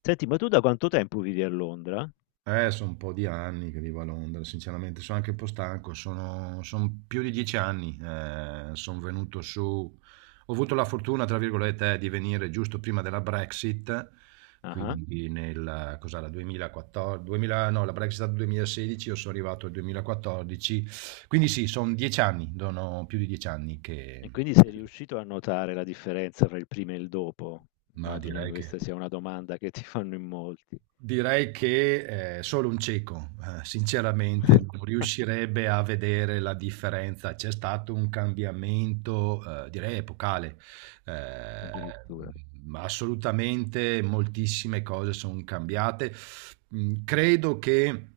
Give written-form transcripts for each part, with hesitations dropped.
Senti, ma tu da quanto tempo vivi a Londra? Sono un po' di anni che vivo a Londra, sinceramente sono anche un po' stanco, son più di 10 anni, sono venuto su, ho avuto la fortuna, tra virgolette, di venire giusto prima della Brexit, Ah-ah. quindi nel, cos'era, 2014, 2000, no, la Brexit è stata 2016, io sono arrivato nel 2014, quindi sì, sono 10 anni, sono più di 10 anni che, E quindi sei riuscito a notare la differenza fra il prima e il dopo? ma Immagino che direi che... questa sia una domanda che ti fanno in molti. Direi che, solo un cieco, sinceramente non riuscirebbe a vedere la differenza. C'è stato un cambiamento, direi epocale. Addirittura. Assolutamente moltissime cose son cambiate. Credo che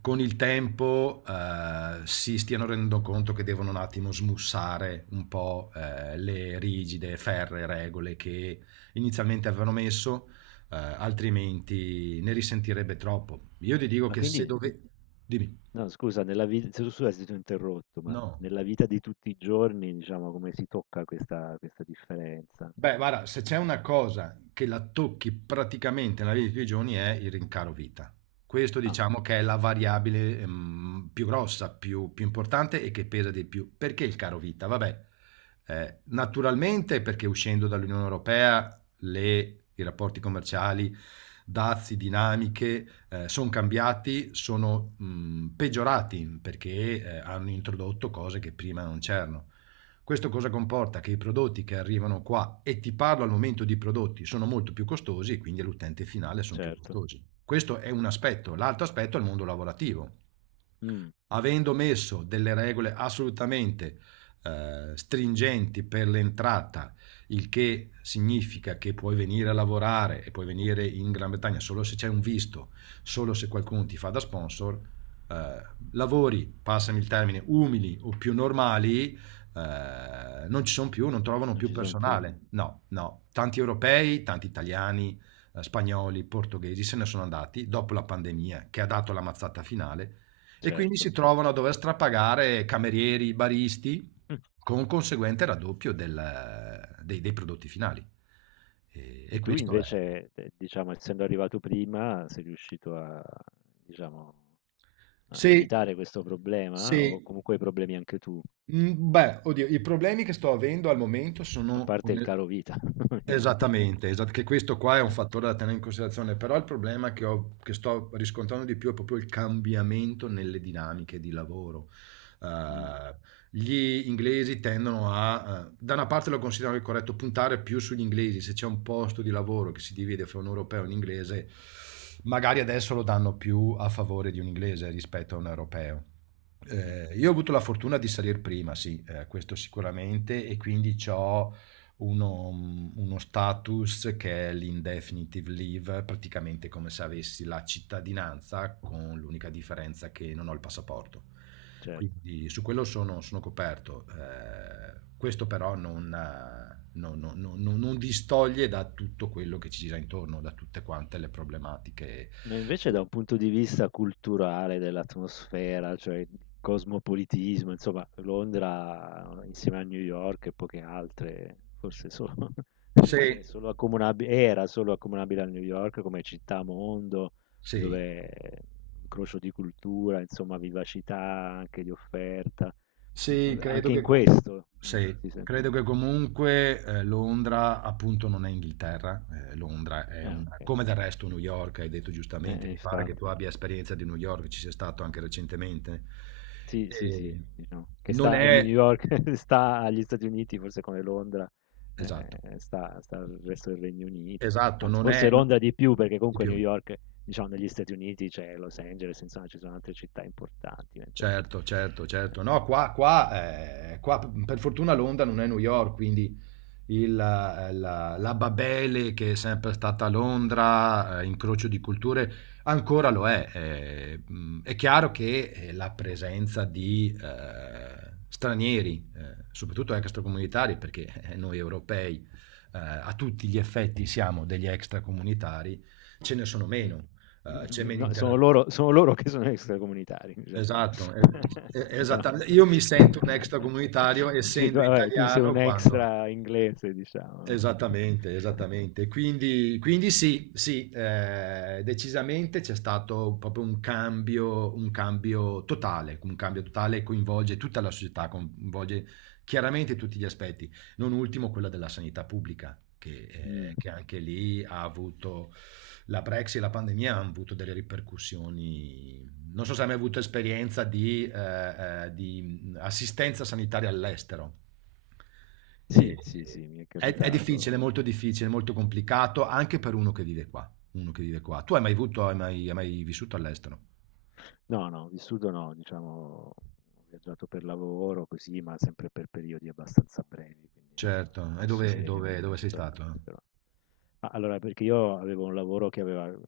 con il tempo, si stiano rendendo conto che devono un attimo smussare un po', le rigide, ferree regole che inizialmente avevano messo, altrimenti ne risentirebbe troppo. Io ti dico Ma che se quindi, dove... Dimmi. no, scusa, nella vita, scusa se ti ho interrotto, ma No. nella vita di tutti i giorni, diciamo, come si tocca questa differenza? Beh, guarda, se c'è una cosa che la tocchi praticamente nella vita di tutti i giorni è il rincaro vita. Questo Ah, diciamo che è la variabile più grossa, più importante e che pesa di più. Perché il caro vita? Vabbè, naturalmente perché uscendo dall'Unione Europea i rapporti commerciali, dazi, dinamiche sono cambiati, sono peggiorati perché hanno introdotto cose che prima non c'erano. Questo cosa comporta? Che i prodotti che arrivano qua, e ti parlo al momento di prodotti, sono molto più costosi e quindi all'utente finale sono più certo. costosi. Questo è un aspetto. L'altro aspetto è il mondo lavorativo. Mm, Avendo messo delle regole assolutamente stringenti per l'entrata, il che significa che puoi venire a lavorare e puoi venire in Gran Bretagna solo se c'è un visto, solo se qualcuno ti fa da sponsor, lavori, passami il termine, umili o più normali, non ci sono più, non trovano non più ci sono più, personale. No, no, tanti europei, tanti italiani, spagnoli, portoghesi se ne sono andati dopo la pandemia che ha dato la mazzata finale e quindi certo. si trovano a dover strapagare camerieri, baristi Mm. con conseguente raddoppio dei prodotti finali. E, E e tu questo è... invece, diciamo, essendo arrivato prima, sei riuscito a, diciamo, a Sì, evitare questo problema o sì. comunque hai problemi anche tu, Beh, oddio, i problemi che sto avendo al momento a sono, parte il caro vita, ovviamente. Esattamente, esat che questo qua è un eh, fattore da tenere in considerazione, però il problema che ho che sto riscontrando di più è proprio il cambiamento nelle dinamiche di lavoro. mm, Ehm, Gli inglesi tendono a da una parte lo considero anche corretto, puntare più sugli inglesi, se c'è un posto di lavoro che si divide fra un europeo e un inglese, magari adesso lo danno più a favore di un inglese rispetto a un europeo. mm, Io ho avuto la fortuna di salir prima, sì, questo sicuramente e quindi c'ho uno status che è l'Indefinite Leave, praticamente come se avessi la cittadinanza, con l'unica differenza che non ho il passaporto. certo. Quindi su quello sono coperto. Questo però non distoglie da tutto quello che ci gira intorno, da tutte quante le problematiche. Ma invece da un punto di vista culturale dell'atmosfera, cioè il cosmopolitismo, insomma, Londra insieme a New York e poche altre, forse solo, Sì, è solo accomunabile, era solo accomunabile a New York come città mondo, sì. dove incrocio di cultura, insomma, vivacità anche di offerta. Sì, credo Anche in che, com- questo? Ah, sì, si sen credo che comunque Londra appunto non è Inghilterra, Londra è eh un, okay. come del resto New York, hai detto Eh, giustamente, eh, mi pare che infatti. tu abbia esperienza di New York, ci sei stato anche recentemente. Sì, sì, sì, E diciamo che non sta di New è, York sta agli Stati Uniti, forse come Londra, esatto, sta al resto del Regno Unito. esatto, Anzi, non forse è, no, Londra di più, perché di comunque New più. York, diciamo negli Stati Uniti c'è Los Angeles, insomma ci sono altre città importanti, mentre Certo, certo, ehm certo. No, qua per fortuna Londra non è New York, quindi la Babele che è sempre stata a Londra, incrocio di culture, ancora lo è. È chiaro che la presenza di stranieri, soprattutto extracomunitari, perché noi europei a tutti gli effetti siamo degli extracomunitari, ce ne sono Mh. meno, c'è Di meno no, sono interazione. loro sono loro che sono extracomunitari in realtà. Esatto, Però esattamente. Io mi inso sento un extracomunitario dici tu, essendo vabbè, tu sei un italiano quando... extra inglese diciamo. Esattamente, esattamente. Quindi sì, sì, decisamente c'è stato proprio un cambio totale che coinvolge tutta la società, coinvolge chiaramente tutti gli aspetti, non ultimo quella della sanità pubblica, che, eh, Mh. che anche lì ha avuto la Brexit e la pandemia hanno avuto delle ripercussioni. Non so se hai mai avuto esperienza di assistenza sanitaria all'estero. E- Sì, sì, sì, mi è è capitato. Difficile, molto complicato anche per uno che vive qua. Uno che vive qua. Tu hai mai avuto, hai mai vissuto all'estero? No, no, vissuto no, diciamo, ho viaggiato per lavoro così, ma sempre per periodi abbastanza brevi, quindi non Certo. E posso dove, dire di aver dove- dove sei vissuto stato? Eh? all'estero. Ma allora, perché io avevo un lavoro che aveva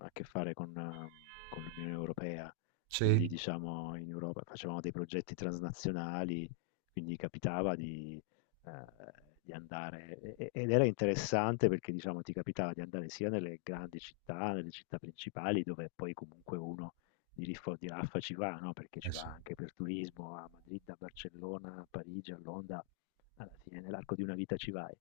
a che fare con l'Unione Europea, quindi Sì. diciamo in Europa facevamo dei progetti transnazionali, quindi capitava eh, di andare, ed era interessante perché diciamo ti capitava di andare sia nelle grandi città, nelle città principali, dove poi comunque uno di lì fu di là ci va, no, perché ci Eh va sì, anche per turismo a Madrid, a Barcellona, a Parigi, a Londra, alla fine nell'arco di una vita ci vai.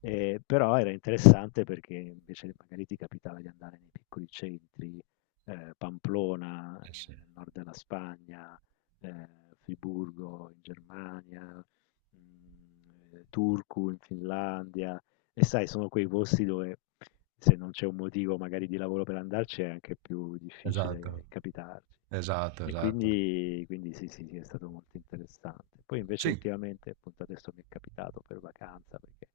Però era interessante perché invece magari ti capitava di andare nei piccoli centri, Pamplona, eh sì. Nel nord della Spagna, Friburgo in Germania, Turku in Finlandia, e sai, sono quei posti dove se non c'è un motivo magari di lavoro per andarci è anche più Esatto, difficile capitarci. esatto, E esatto. quindi, quindi sì, sì, sì, è stato molto interessante. Poi invece Sì. ultimamente, appunto adesso mi è capitato per vacanza, perché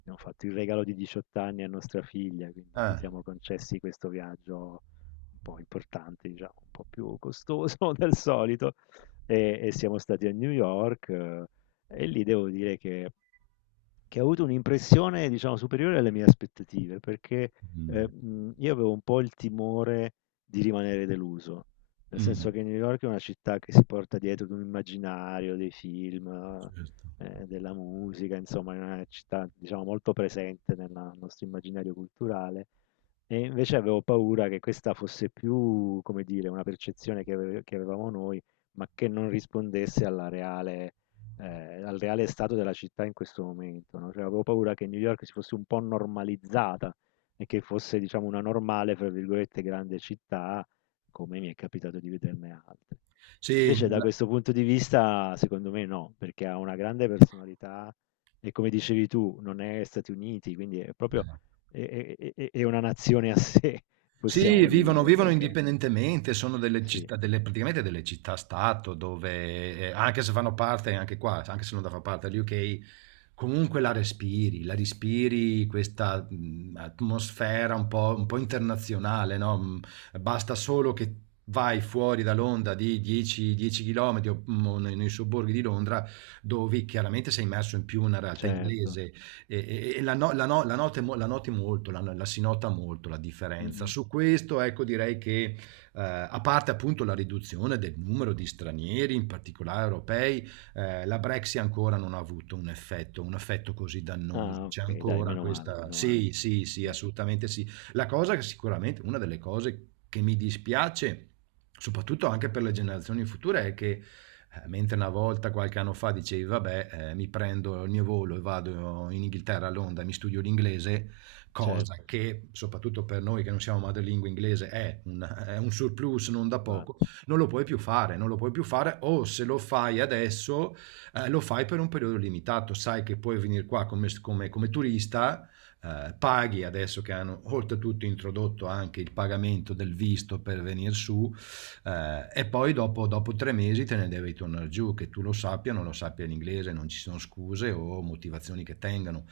abbiamo fatto il regalo di 18 anni a nostra figlia, quindi ci Eh. siamo concessi questo viaggio un po' importante, diciamo, un po' più costoso del solito, e siamo stati a New York, e lì devo dire che ha avuto un'impressione, diciamo, superiore alle mie aspettative, perché Mm. Io avevo un po' il timore di rimanere deluso, nel Mm. senso che New York è una città che si porta dietro di un immaginario, dei film, Certo. Della musica, insomma, è una città, diciamo, molto presente nel nostro immaginario culturale e invece avevo paura che questa fosse più, come dire, una percezione che avevamo noi, ma che non rispondesse al reale stato della città in questo momento, no? Cioè, avevo paura che New York si fosse un po' normalizzata e che fosse, diciamo, una normale, fra virgolette, grande città, come mi è capitato di vederne altre. Sì. Invece, da questo punto di vista, secondo me no, perché ha una grande personalità e, come dicevi tu, non è Stati Uniti, quindi è proprio Eh. è è una nazione a sé, Sì, possiamo vivono dire, vivono perché indipendentemente, sono delle sì, città delle praticamente delle città-stato dove, anche se fanno parte anche qua, anche se non da fa parte dell'UK, comunque la respiri questa, atmosfera un po' internazionale, no, basta solo che vai fuori da Londra di 10 chilometri o, o nei sobborghi di Londra, dove chiaramente sei immerso in più una realtà certo. inglese e la, no- la, no- la, note mo- la noti molto, la si nota molto la differenza. Mh-mh. Su questo, ecco, direi che a parte appunto la riduzione del numero di stranieri, in particolare europei, la Brexit ancora non ha avuto un effetto così dannoso. Ah, C'è okay, dai, ancora meno male, questa... meno male. Sì, sì, sì, Mh, assolutamente sì. La cosa che sicuramente, una delle cose che mi dispiace, soprattutto anche per le generazioni future, è che mentre una volta, qualche anno fa, dicevi, vabbè, mi prendo il mio volo e vado in Inghilterra, a Londra, e mi studio l'inglese, cosa certo, che, soprattutto per noi che non siamo madrelingua inglese, è un surplus non da poco, infatti. non lo puoi più fare, non lo puoi più fare, o se lo fai adesso, lo fai per un periodo limitato, sai che puoi venire qua come turista, paghi adesso che hanno oltretutto introdotto anche il pagamento del visto per venire su, e poi dopo, 3 mesi te ne devi tornare giù, che tu lo sappia, o non lo sappia l'inglese, non ci sono scuse o motivazioni che tengano.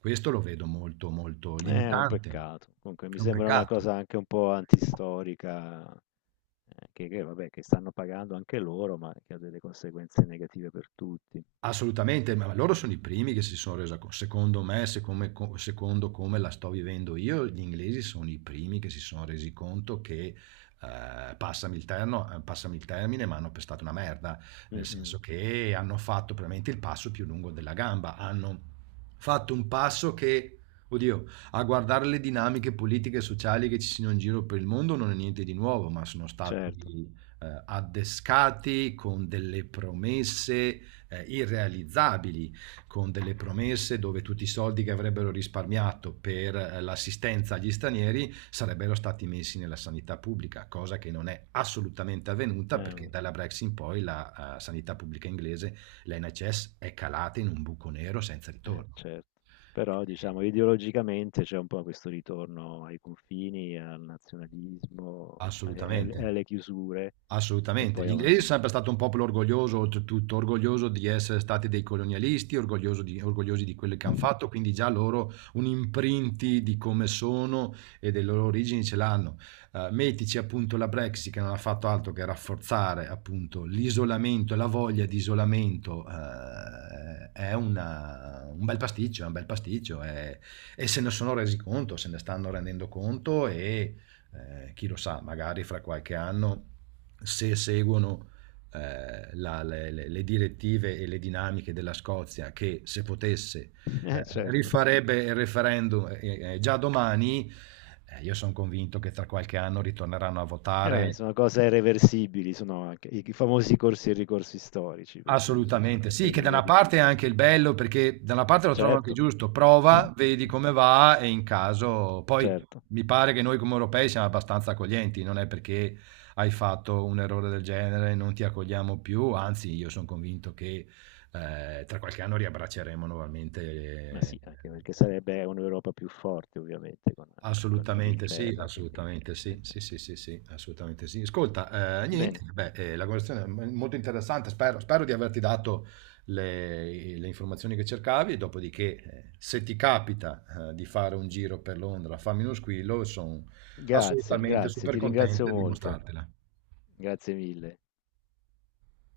Questo lo vedo molto, molto È un limitante. peccato. Comunque mi È un sembra una peccato. cosa anche un po' antistorica, che vabbè, che stanno pagando anche loro, ma che ha delle conseguenze negative per tutti. Assolutamente, ma loro sono i primi che si sono resi conto. Secondo come la sto vivendo io, gli inglesi sono i primi che si sono resi conto che, passami passami il termine, ma hanno pestato una merda, nel Mh-mh, senso che hanno fatto veramente il passo più lungo della gamba, hanno fatto un passo che, oddio, a guardare le dinamiche politiche e sociali che ci sono in giro per il mondo non è niente di nuovo, ma sono stati, certo. Addescati con delle promesse irrealizzabili, con delle promesse dove tutti i soldi che avrebbero risparmiato per l'assistenza agli stranieri sarebbero stati messi nella sanità pubblica, cosa che non è assolutamente avvenuta perché Eh, dalla Brexit in poi la sanità pubblica inglese, l'NHS, è calata in un buco nero senza Eh, ritorno. certo. Però diciamo ideologicamente c'è un po' questo ritorno ai confini, al nazionalismo, alle, alle- Assolutamente. alle chiusure, che Assolutamente. poi Gli inglesi sono avanzano. sempre stato un popolo orgoglioso, oltretutto orgoglioso di essere stati dei colonialisti, orgogliosi di quello che hanno fatto, quindi già loro un imprinti di come sono e delle loro origini ce l'hanno. Mettici appunto la Brexit che non ha fatto altro che rafforzare appunto l'isolamento, la voglia di isolamento, è un bel pasticcio, è un bel pasticcio e se ne sono resi conto, se ne stanno rendendo conto e chi lo sa, magari fra qualche anno se seguono le direttive e le dinamiche della Scozia, che se potesse certo. rifarebbe il referendum già domani, io sono convinto che tra qualche anno ritorneranno a Vabbè, votare. sono cose irreversibili, sono anche i famosi corsi e ricorsi storici, per cui sono Assolutamente, anche sì, che da una periodi. parte è anche il bello, perché da una parte lo trovo anche Certo, giusto, prova, vedi come va e in caso poi certo, mi pare che noi come europei siamo abbastanza accoglienti, non è perché hai fatto un errore del genere e non ti accogliamo più, anzi io sono convinto che tra qualche anno riabbracceremo ma nuovamente. sì, anche perché sarebbe un'Europa più forte, ovviamente, con l'Inghilterra, quindi. Assolutamente eh, sì, eh. sì, sì, sì, sì, assolutamente sì. Ascolta, niente, Bene, beh, la conversazione è molto interessante, spero di averti dato le informazioni che cercavi, dopodiché se ti capita di fare un giro per Londra, fammi uno squillo, sono grazie, assolutamente grazie, super ti ringrazio contento di molto, mostrartela. grazie mille.